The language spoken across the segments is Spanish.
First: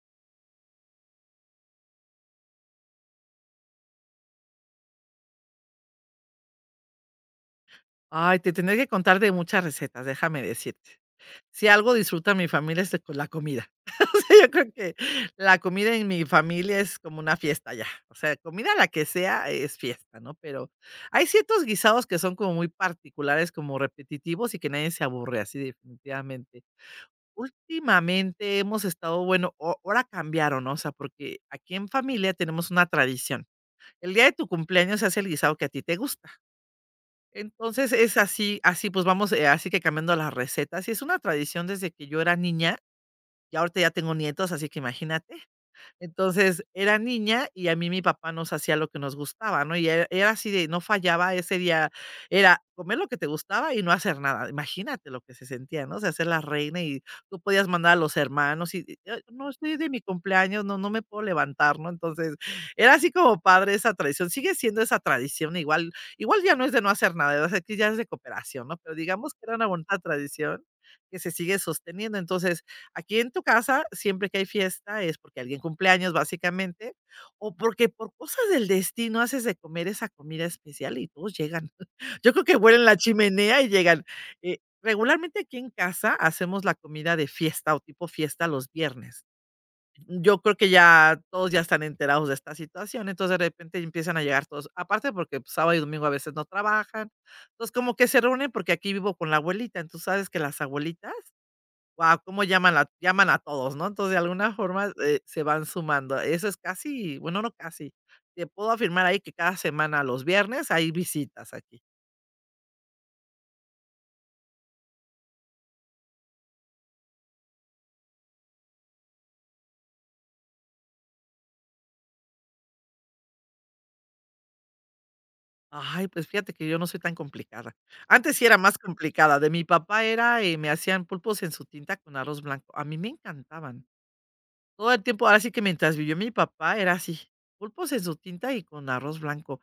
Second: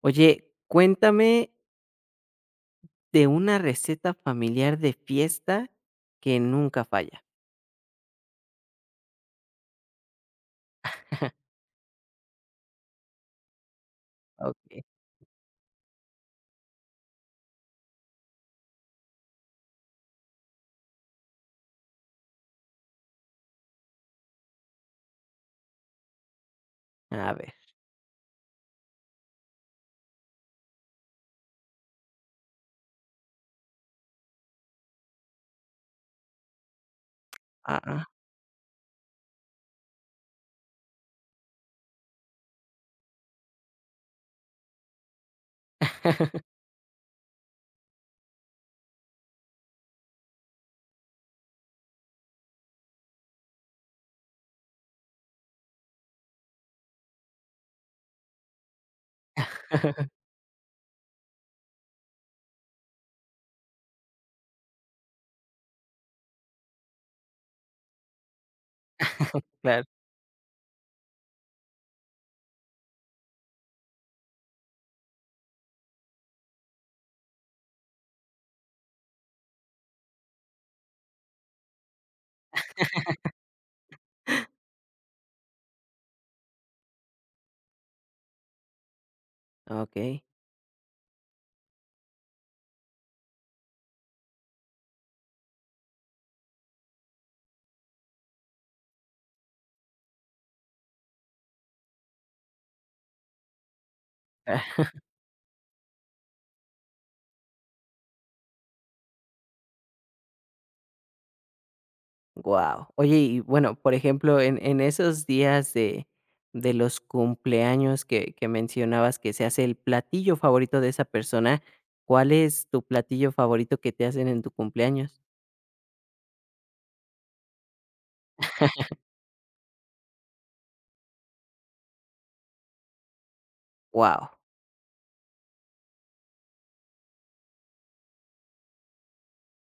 Oye, cuéntame de una receta familiar de fiesta que nunca falla. Ay, te tendré que contar de muchas recetas, déjame decirte. Si algo disfruta mi familia es de co la comida. O sea, yo creo Okey. que la comida en mi familia es como una fiesta ya. O sea, comida la que sea es fiesta, ¿no? Pero hay ciertos guisados que son como muy particulares, como repetitivos y que nadie se aburre así definitivamente. A ver. Últimamente hemos estado, bueno, ahora cambiaron, ¿no? O sea, porque aquí en familia tenemos una tradición. El día de tu cumpleaños se hace el guisado que a ti te gusta. Entonces Ah. es así así, pues, vamos, así que cambiando las recetas, y es una tradición desde que yo era niña, y ahorita ya tengo nietos, así que imagínate. Entonces, era niña y a mí mi papá nos hacía lo que nos gustaba, ¿no? Y era así, de no fallaba ese día, era comer lo que te gustaba y no hacer nada. Imagínate lo que se sentía, ¿no? O sea, ser la reina y tú podías mandar a los hermanos y, "Ay, no, estoy de mi cumpleaños, no, no me puedo levantar", ¿no? Entonces, era así como padre esa tradición. Sigue siendo esa tradición igual, igual ya no es de no hacer nada, o sea, aquí ya es de cooperación, ¿no? Pero digamos que era una Claro. bonita tradición que se sigue sosteniendo. Entonces, aquí en tu casa, siempre que hay fiesta, es porque alguien cumpleaños básicamente, o porque por cosas del destino haces de comer esa comida especial y todos llegan. Yo creo que huelen la chimenea y llegan. Regularmente aquí en casa hacemos la comida de fiesta o tipo fiesta los viernes. Okey. Yo creo que ya todos ya están enterados de esta situación, entonces de repente empiezan a llegar todos, aparte porque pues, sábado y domingo a veces no trabajan, entonces como que se reúnen porque aquí vivo con la abuelita, entonces sabes que las abuelitas. Wow, cómo llaman a todos, ¿no? Entonces, de alguna forma, se van sumando. Eso es casi, bueno, no casi. Te puedo afirmar ahí que cada semana, los viernes, hay visitas aquí. Guau. Oye, y bueno, por ejemplo, en esos días de los cumpleaños que mencionabas que se hace el platillo favorito de esa persona, ¿cuál es tu platillo favorito que te hacen en tu cumpleaños? Ay, pues fíjate que yo no soy tan complicada. Antes sí era más complicada. De mi papá era, me hacían pulpos en su tinta con arroz blanco. A mí me encantaban. Guau. Todo el tiempo, ahora sí que mientras vivió mi papá era así, pulpos en su tinta y con arroz blanco.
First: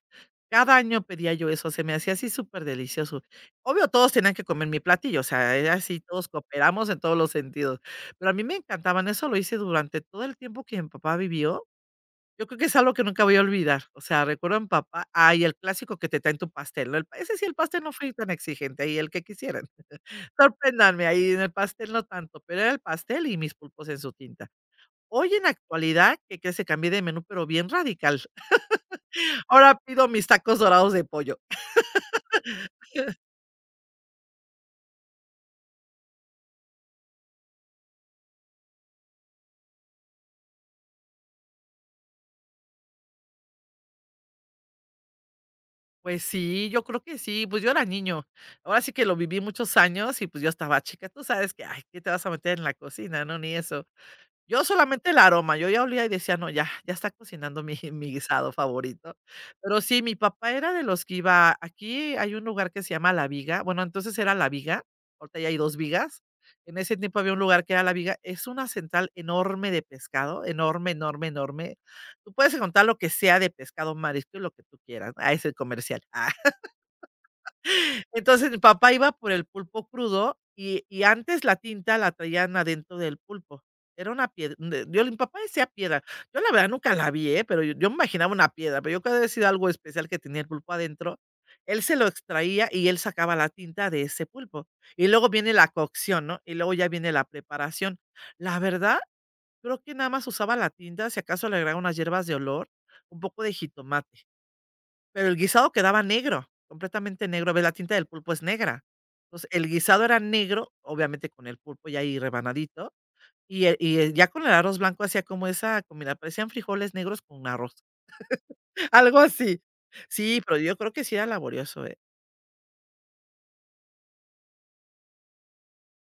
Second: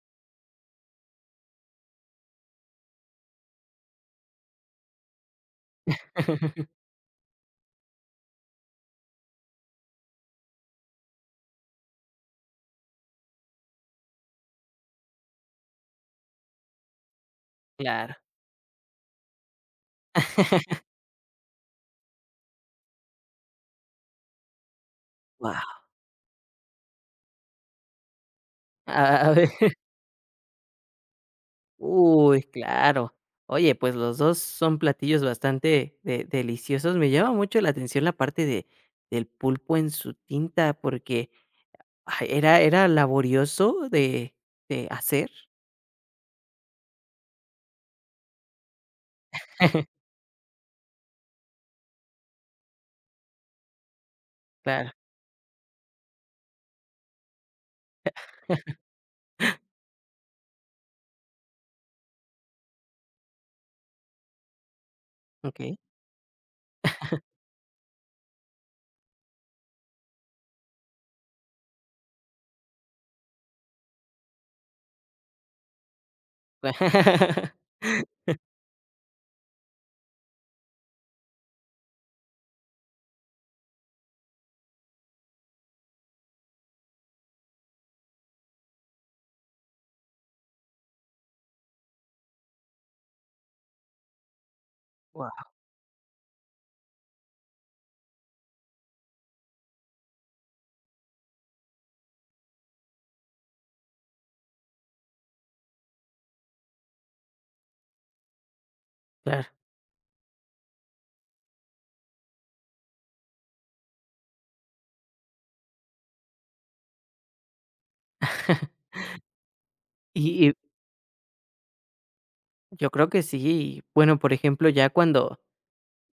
Cada año pedía yo eso, se me hacía así súper delicioso. Obvio, todos tenían que comer mi platillo, o sea, era así, todos cooperamos en todos los sentidos, pero a mí me encantaban, eso lo hice durante todo el tiempo que mi papá vivió. Yo creo que es algo que nunca voy a olvidar, o sea, recuerdo a mi papá, ay, el clásico que te traen tu pastel, ¿no? Ese sí, el pastel no fue Claro. tan exigente, ahí el que quisieran. Sorpréndanme ahí en el pastel no tanto, pero era el pastel y mis pulpos en su tinta. Hoy en la Guau. actualidad, ¿qué crees? Se cambié de menú, pero bien radical. A ver. Ahora pido mis tacos dorados de pollo. Uy, claro. Oye, pues los 2 son platillos bastante de deliciosos. Me llama mucho la atención la parte de del pulpo en su tinta, porque, ay, ¿era laborioso de hacer? Pues sí, yo creo que sí, pues yo era niño. Ahora sí que lo viví muchos años y pues yo estaba chica. Tú sabes que, ay, ¿qué te vas a meter en la cocina? No, ni eso. Yo Claro, solamente el aroma, yo ya olía y decía: "No, ya, ya está cocinando mi mi guisado favorito". Pero sí, mi papá era de los que iba, aquí hay un lugar que se llama La Viga, bueno, entonces era La Viga, ahorita ya hay ¿ok? 2 Vigas. En ese tiempo había un lugar que era La Viga, es una central enorme de pescado, enorme, enorme, enorme. Tú puedes encontrar lo que sea de pescado, marisco y lo que tú quieras. Ah, es el comercial. Ah, entonces, mi papá iba por el pulpo crudo y antes la tinta la traían adentro del pulpo. Era una piedra, de yo mi papá decía piedra. Yo la verdad nunca la vi, ¿eh? Pero yo me imaginaba una piedra, pero yo creo que debe ser algo especial que tenía el pulpo adentro. Él se lo extraía y él sacaba la tinta de ese pulpo. Y luego Guau, viene la cocción, ¿no? Y luego ya viene la preparación. La verdad, creo que nada más usaba la tinta, si acaso le agregaba unas hierbas de olor, un poco de jitomate. Pero el guisado quedaba negro, completamente negro, ves, la tinta del pulpo es negra. claro. Entonces, el guisado era negro, obviamente con el pulpo ya ahí rebanadito, ya con el arroz blanco hacía como esa comida, parecían frijoles negros con arroz, algo así. Sí, Y pero yo creo que sí era laborioso, ¿eh? yo creo que sí. Bueno, por ejemplo, ya cuando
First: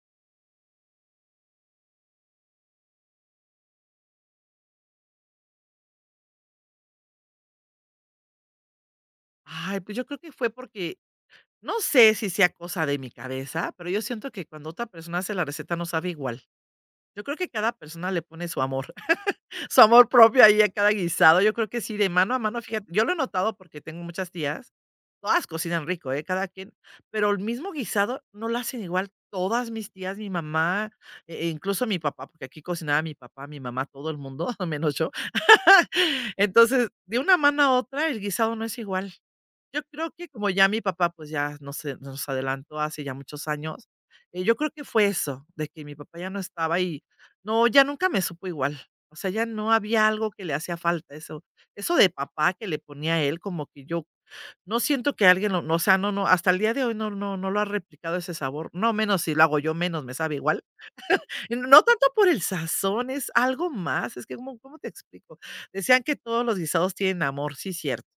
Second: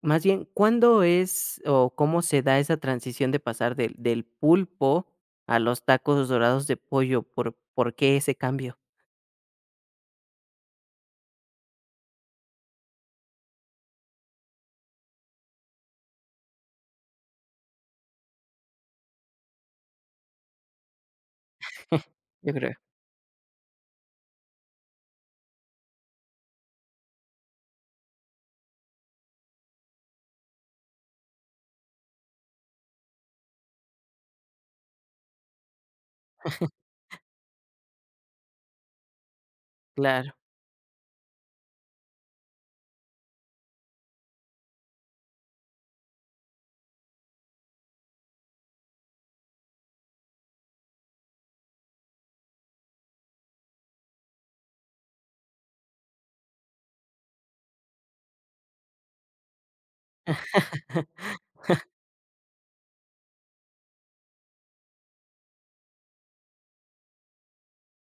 más bien, ¿cuándo es o cómo se da esa transición de pasar del pulpo a los tacos dorados de pollo? ¿Por qué ese cambio? Ay, pues yo creo que fue porque, no sé si sea cosa de mi cabeza, pero yo siento que cuando otra persona hace la receta no sabe igual. Yo creo que cada persona le pone su amor. Su amor propio ahí a cada guisado, yo creo que sí, de mano a Yo mano, creo, fíjate, yo lo he notado porque tengo muchas tías, todas cocinan rico, ¿eh?, cada quien, pero el mismo guisado no lo hacen igual todas mis tías, mi mamá, e incluso mi papá, porque aquí cocinaba mi papá, mi mamá, todo el mundo, menos yo. Entonces, de una mano a otra, el guisado no es igual. Yo creo que claro, como ya mi papá, pues, ya no, se nos adelantó hace ya muchos años, yo creo que fue eso, de que mi papá ya no estaba y no, ya nunca me supo igual. O sea, ya no había algo que le hacía falta, eso de papá que le ponía a él, como que yo no siento que alguien lo, no, o sea, no, no, hasta el día de hoy no lo ha replicado ese sabor, no, menos si lo hago yo, menos me sabe igual. Y no tanto por el sazón, es algo más, es que, ¿cómo te explico? Decían que todos los guisados tienen amor, sí, cierto.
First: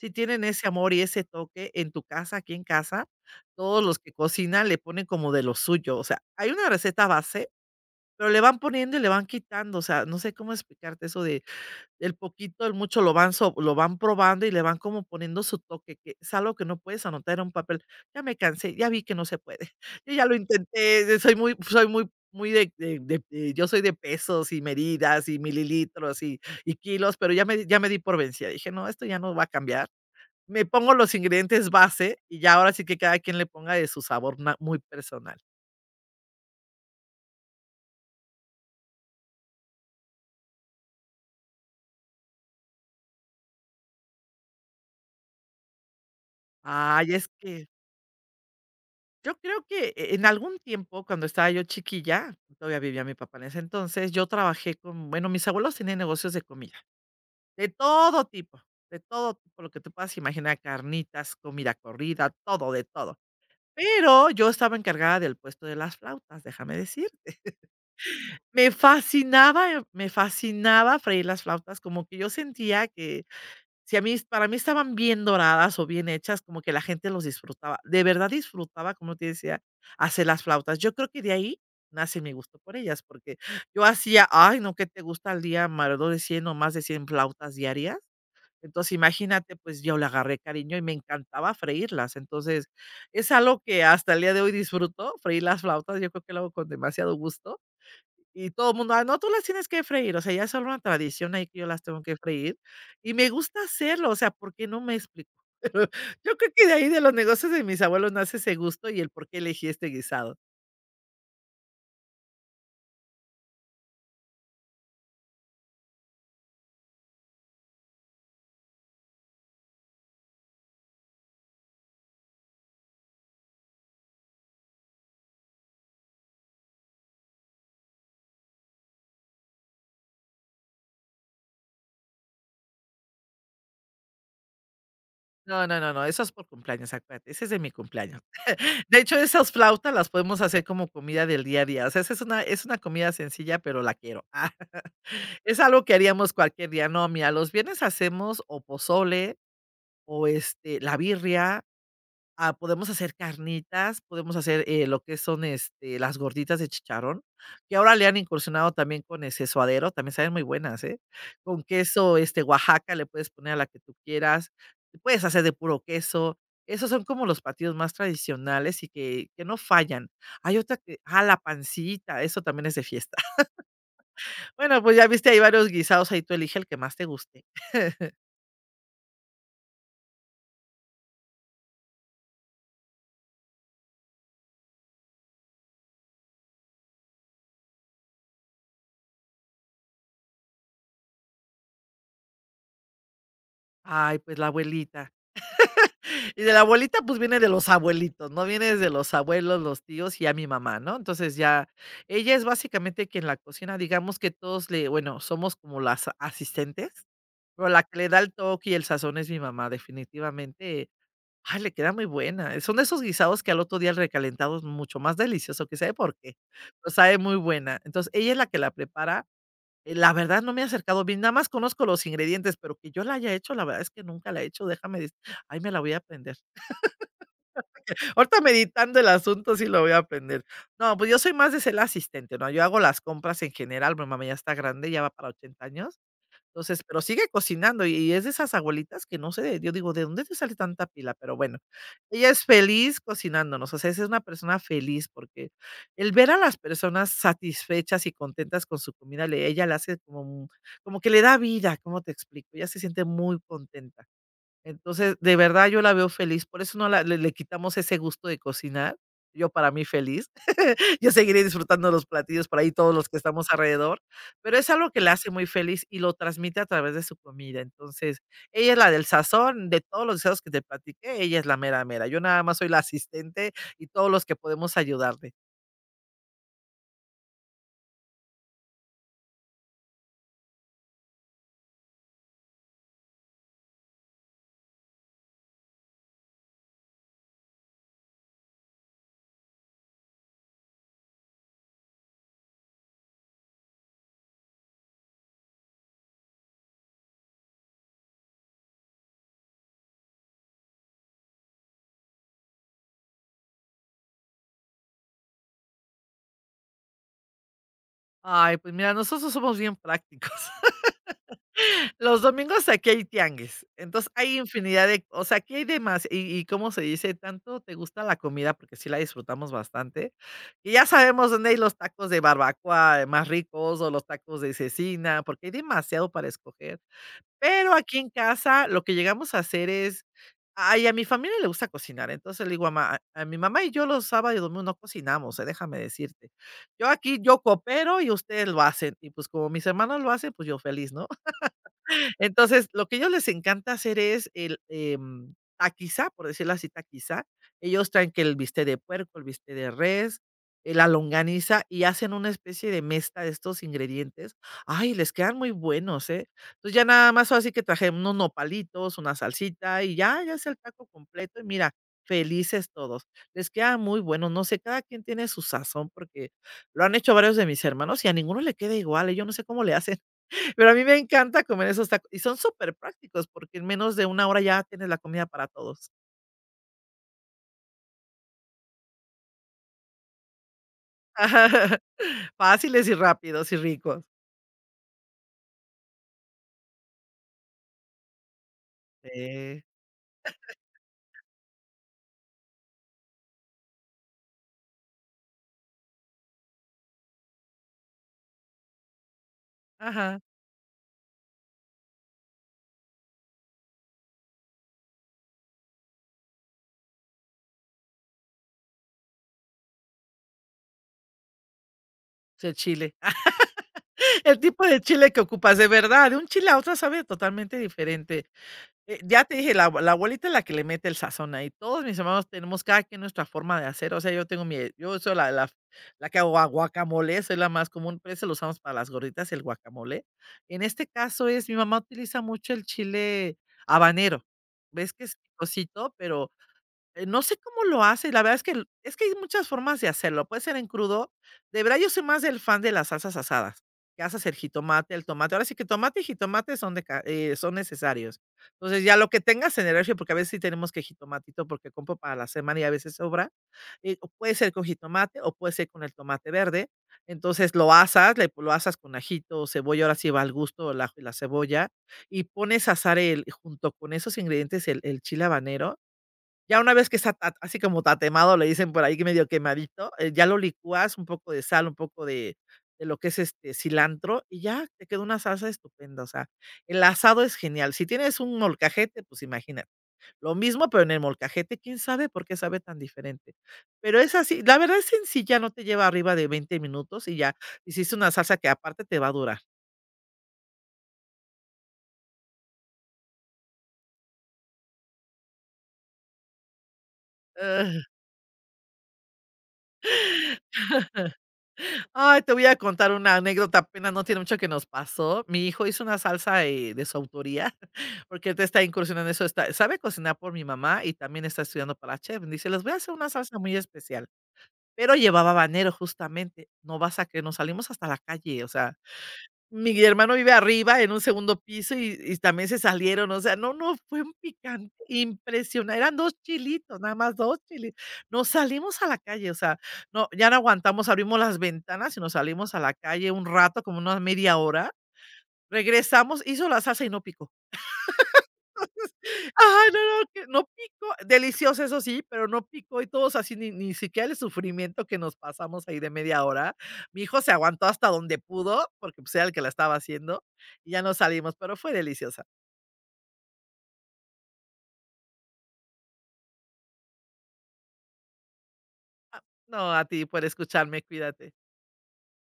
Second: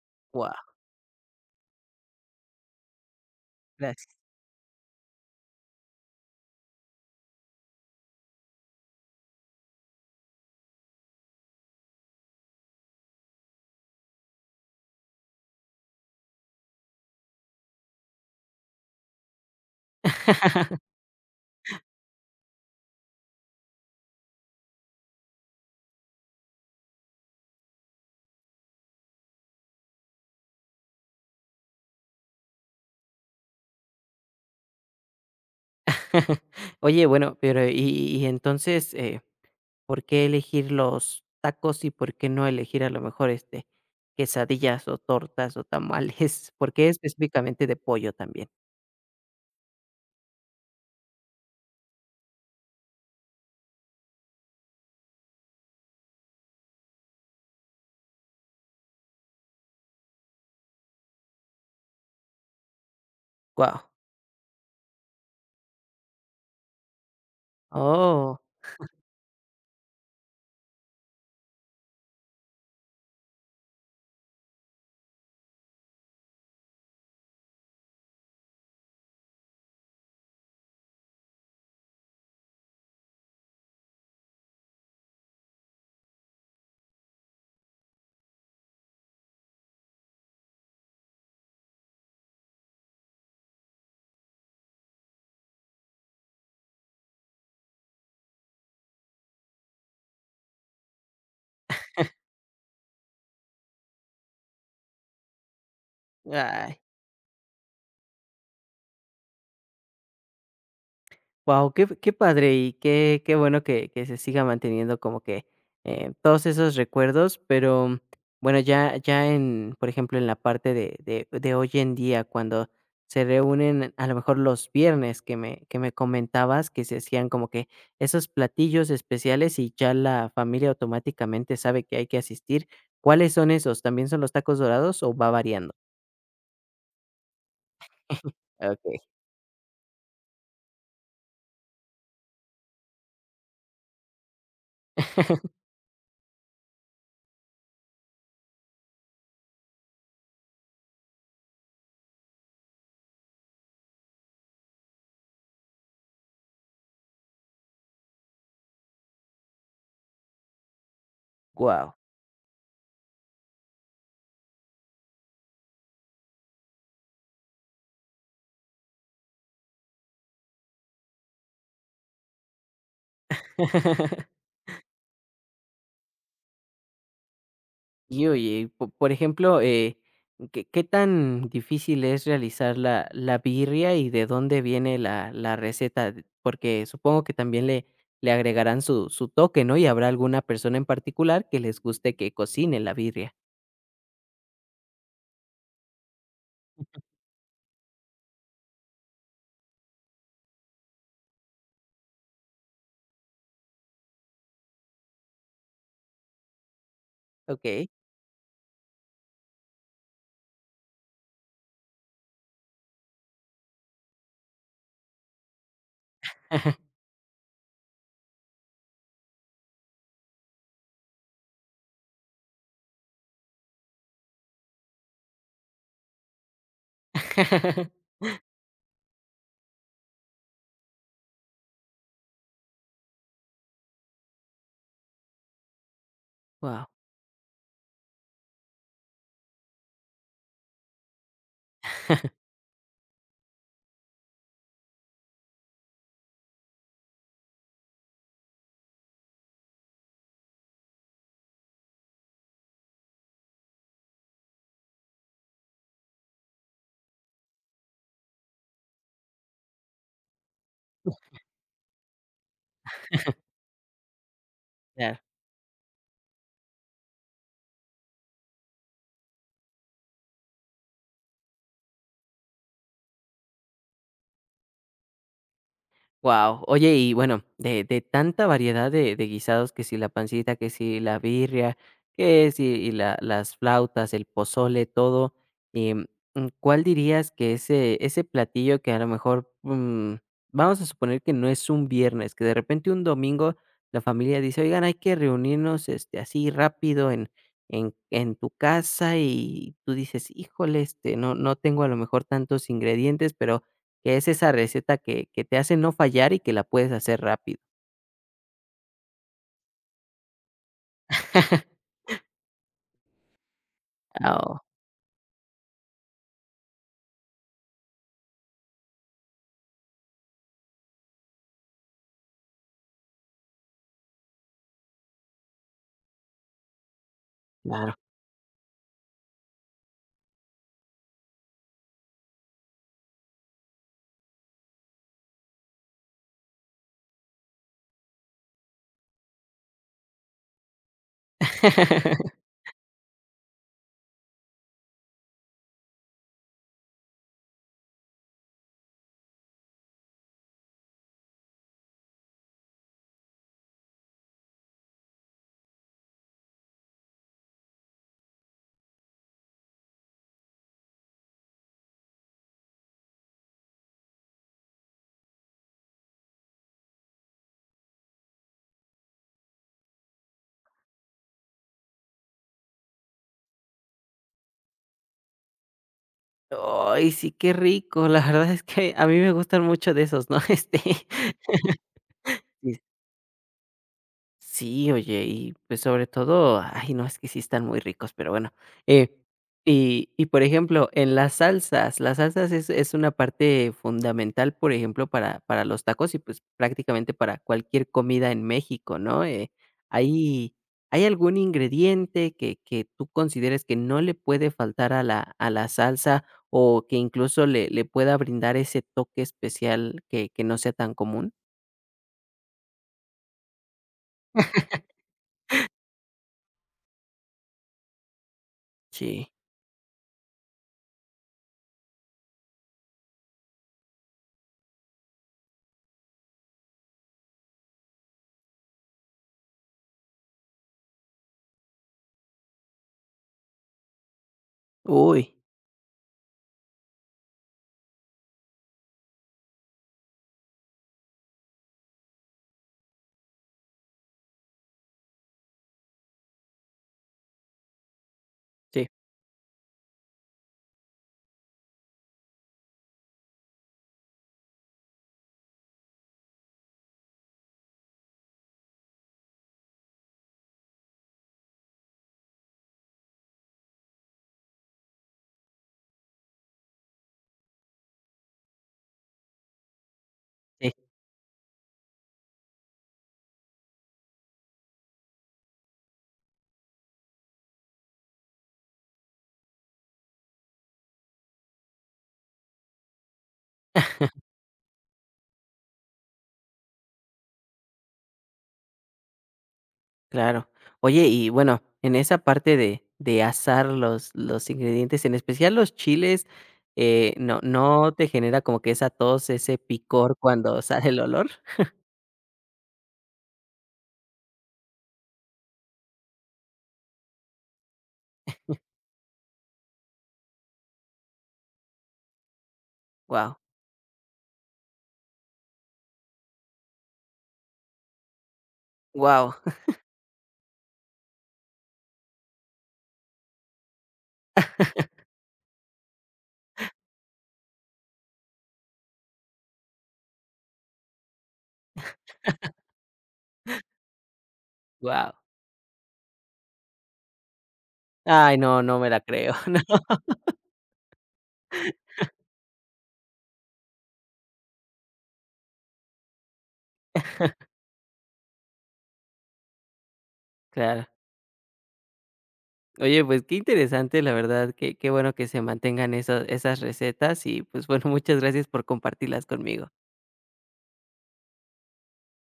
Si tienen guau, ese amor y ese toque en tu casa, aquí en casa, todos los que gracias. cocinan le ponen como de lo suyo, o sea, hay una receta base, pero le van poniendo y le van quitando, o sea, no sé cómo explicarte eso de el poquito, el mucho lo van lo van probando y le van como poniendo su toque, que es algo que no puedes anotar en un papel. Ya me cansé, ya vi que no se puede. Yo ya lo intenté, soy muy de yo soy de pesos y medidas y mililitros y kilos, pero ya me di por vencida. Dije: "No, esto ya no va a cambiar". Me pongo los ingredientes base y ya ahora sí que cada quien le ponga de su sabor, na, muy personal. Oye, bueno, pero y entonces, ¿por qué elegir los tacos y por qué no elegir a lo mejor, este, quesadillas o tortas o tamales? ¿Por qué Ay, es específicamente que de pollo también? yo creo que en algún tiempo, cuando estaba yo chiquilla, todavía vivía mi papá en ese entonces, yo trabajé con, bueno, mis abuelos tenían negocios de comida, de todo tipo, de todo tipo, lo que te puedas imaginar, carnitas, comida corrida, todo, de todo. Guau. Pero yo estaba encargada del puesto de las flautas, déjame decirte. Oh. Me fascinaba freír las flautas, como que yo sentía que si a mí, para mí estaban bien doradas o bien hechas, como que la gente los disfrutaba. De verdad disfrutaba, como te decía, hacer las flautas. Yo creo que de ahí nace mi gusto por ellas, porque yo hacía, ay, no, ¿qué te gusta al día? Alrededor de 100 o más de 100 flautas diarias. Entonces, imagínate, pues yo le agarré cariño y me encantaba freírlas. Entonces, es algo que hasta el día de hoy disfruto, freír las flautas. Yo creo que lo hago con demasiado gusto. Y todo el mundo: "Ah, no, tú las tienes que freír", o sea, ya es solo una tradición ahí que yo las tengo que freír, y me gusta hacerlo, o sea, porque no me explico. Yo creo que de Ay. ahí de los negocios de mis abuelos nace ese gusto y el por qué elegí este guisado. Wow, qué padre y qué bueno que se siga manteniendo como que, todos esos recuerdos, pero, bueno, ya en, por ejemplo, en la parte de hoy en día, cuando se reúnen, a lo mejor los viernes que me comentabas que se hacían como que esos platillos especiales y ya la familia automáticamente sabe que hay que asistir, ¿cuáles son esos? ¿También son los tacos dorados o va No, variando? no, no, no, eso es por cumpleaños, acuérdate, ese es de mi cumpleaños. Okey. De hecho, esas flautas las podemos hacer como comida del día a día, o sea, esa es una, es una comida sencilla, pero la quiero. Es algo que haríamos cualquier día, no, mira, los viernes hacemos o pozole o, este, la birria. Ah, podemos hacer carnitas, podemos hacer, lo que son, este, las gorditas de chicharrón, que ahora le han incursionado también con, ese, suadero, también saben muy buenas, ¿eh? Con Guau. queso, este, Oaxaca, le puedes poner a la que tú quieras, te puedes hacer de puro queso. Esos son como los platillos más tradicionales y que no fallan. Hay otra que la pancita, eso también es de fiesta. Bueno, pues ya viste, hay varios guisados, ahí tú elige el que más te guste. Y oye, po por ejemplo, ¿qué tan difícil es realizar la birria y de dónde viene la receta? Porque supongo que también le agregarán su toque, ¿no? Y habrá alguna persona en particular que les guste que cocine la birria. Ay, pues la abuelita. Y de la abuelita, pues, viene de los abuelitos, ¿no? Viene desde los abuelos, los tíos y a mi mamá, ¿no? Entonces, ya ella es básicamente quien la cocina, digamos que todos le bueno, somos como las asistentes, pero la Okey. que le da el toque y el sazón es mi mamá, definitivamente. Ay, le queda muy buena. Son de esos guisados que al otro día el recalentado es mucho más delicioso, que sabe por qué, pero sabe muy buena. Entonces, ella es la que la prepara. La verdad no me he acercado bien, nada más conozco los ingredientes, pero que yo la haya hecho, la verdad es que nunca la he hecho, déjame dec ay, me la voy a aprender. Ahorita meditando el asunto sí lo voy a aprender. No, pues yo soy más de ser la asistente, ¿no? Yo hago las compras en general, mi mamá ya está grande, ya va para 80 años. Entonces, wow pero sigue cocinando y es de esas abuelitas que no sé, yo digo, ¿de dónde te sale tanta pila? Pero bueno, ella es feliz cocinándonos, o sea, esa es una persona feliz porque el ver a las personas satisfechas y contentas con su comida, ella le hace como como que le da vida, ¿cómo te explico? Ella se siente muy contenta. Entonces, de verdad yo la veo feliz, por eso no la le le quitamos ese gusto de cocinar. Yo para mí feliz, yo seguiré disfrutando los platillos por ahí todos los que estamos alrededor, pero es algo que la hace muy feliz y lo transmite a través de su comida. Entonces, ella es la del sazón, de todos los guisados que te platiqué, ella es la mera mera. Yo nada más soy la asistente y todos los que podemos ayudarle. Wow, oye, y bueno, de tanta variedad de guisados, que si la pancita, que si la birria, que si y la las flautas, el pozole, todo, em, ¿cuál dirías que ese platillo que a lo mejor, vamos a suponer que no es un viernes, que de repente un domingo la familia dice: "Oigan, hay que reunirnos, este, así rápido en en tu casa", y tú dices: "Híjole, este, no tengo a lo mejor tantos ingredientes, pero que es esa receta que te hace no fallar y que la puedes hacer rápido". Ay, pues mira, nosotros somos bien prácticos. Los domingos aquí hay tianguis, entonces Ah, hay oh, infinidad de o sea, aquí hay demás y, ¿cómo se dice? Tanto te gusta la comida, porque sí la disfrutamos bastante, y ya sabemos dónde hay los tacos de barbacoa más ricos o los tacos de cecina, porque hay demasiado para escoger. Pero claro. aquí en casa lo que llegamos a hacer es ay, a mi familia le gusta cocinar, entonces le digo a ma a mi mamá y yo los sábados y domingos no cocinamos, déjame decirte. Yo aquí yo coopero y ustedes lo hacen, y pues como mis hermanos lo hacen, pues yo feliz, ¿no? Entonces, lo que a ellos les encanta hacer es el taquiza, por decirlo así, taquiza. Ellos traen que el bistec de puerco, el bistec de res, la longaniza, y hacen una especie de mezcla de estos ingredientes. Ay, les quedan muy buenos, ¿eh? Entonces, ya nada más así que traje unos nopalitos, una salsita y ya, ya es el taco completo y mira, felices todos. Les queda muy bueno, no sé, cada quien tiene su sazón porque lo han hecho varios de mis hermanos y a ninguno le queda igual, y yo no sé cómo le hacen. Pero a mí me encanta comer esos tacos y son súper prácticos porque en menos de una hora ya tienes la comida para todos. Ay, sí, qué rico. La verdad es que a mí me gustan mucho de esos, ¿no? Este, sí, Fáciles y rápidos y ricos. sí, oye, y pues sobre todo, ay, no, es que sí están muy ricos, pero bueno. Eh, Sí, y por ejemplo, en las salsas es una parte fundamental, por ejemplo, para los tacos y pues prácticamente para cualquier comida en México, ¿no? Ajá. ¿hay, ¿Hay algún ingrediente que tú consideres que no le puede faltar a a la salsa o que incluso le pueda brindar ese toque especial que no sea tan común? Sí, el chile. El tipo de chile que ocupas, de verdad, de un chile a otro sabe totalmente diferente. Ya Sí. te dije, la abuelita es la que le mete el sazón ahí. Todos mis hermanos tenemos cada quien nuestra forma de hacer. O sea, yo tengo mi yo soy la que hago guacamole, soy la más común, pero ese lo usamos para las gorditas, el guacamole. En este caso es mi mamá utiliza mucho el chile habanero. Ves que es Uy, picosito, pero no sé cómo lo hace, la verdad es que es que hay muchas formas de hacerlo, puede ser en crudo. De verdad, yo soy más del fan de las salsas asadas, que asas el jitomate, el tomate. Ahora sí que tomate y jitomate son de ca son necesarios. Entonces, sí. ya lo que tengas en el refri, porque a veces sí tenemos que jitomatito, porque compro para la semana y a veces sobra, o puede ser con jitomate o puede ser con el tomate verde. Entonces, lo asas, le lo asas con ajito, cebolla, ahora sí va al gusto el ajo y la cebolla, y pones a asar el junto con esos ingredientes el chile habanero ya una vez que está ta así como tatemado, le dicen por ahí que medio quemadito, ya lo Sí. licúas, un poco de sal, un poco de lo que es, este, cilantro, y ya te queda una salsa estupenda, o sea, el asado es genial. Si tienes un molcajete, pues imagínate, lo mismo, pero en el molcajete, quién sabe por qué sabe tan diferente. Pero es así, la verdad es sencilla, no te lleva arriba de 20 minutos y ya hiciste una salsa que aparte te va a durar. Claro. Oye, y bueno, en esa parte de asar los ingredientes, en especial los chiles, ¿no te genera como que esa tos, ese picor cuando sale el olor? Ay, te voy a contar una anécdota, apenas no tiene mucho que nos pasó. Mi hijo hizo una salsa, de su autoría, porque él te está incursionando en eso, está sabe cocinar por mi mamá y también está estudiando para chef. Dice: "Les voy a hacer una Wow, salsa muy especial", pero llevaba habanero justamente. No vas a creer, nos salimos hasta la calle, o sea, wow, mi hermano vive arriba en un segundo piso y también se salieron, o sea, no, no, fue un picante impresionante, eran 2 chilitos, nada más 2 chili nos salimos a la calle, o sea, no, ya no aguantamos, abrimos las ventanas y nos salimos a la calle un rato, como una media hora, wow. regresamos, hizo la salsa y no picó. Ay, no, no me la creo. Ajá, No. no, no, que no pico. Delicioso, eso sí, pero no pico y todos así, ni siquiera el sufrimiento que nos pasamos ahí de media hora. Mi hijo se aguantó hasta donde pudo, porque, pues, era el que la estaba haciendo, y ya Claro. nos salimos, pero fue deliciosa. Oye, pues qué interesante, la verdad, qué bueno que se mantengan eso esas recetas y, pues, bueno, muchas gracias por compartirlas conmigo. No, a ti por escucharme, cuídate.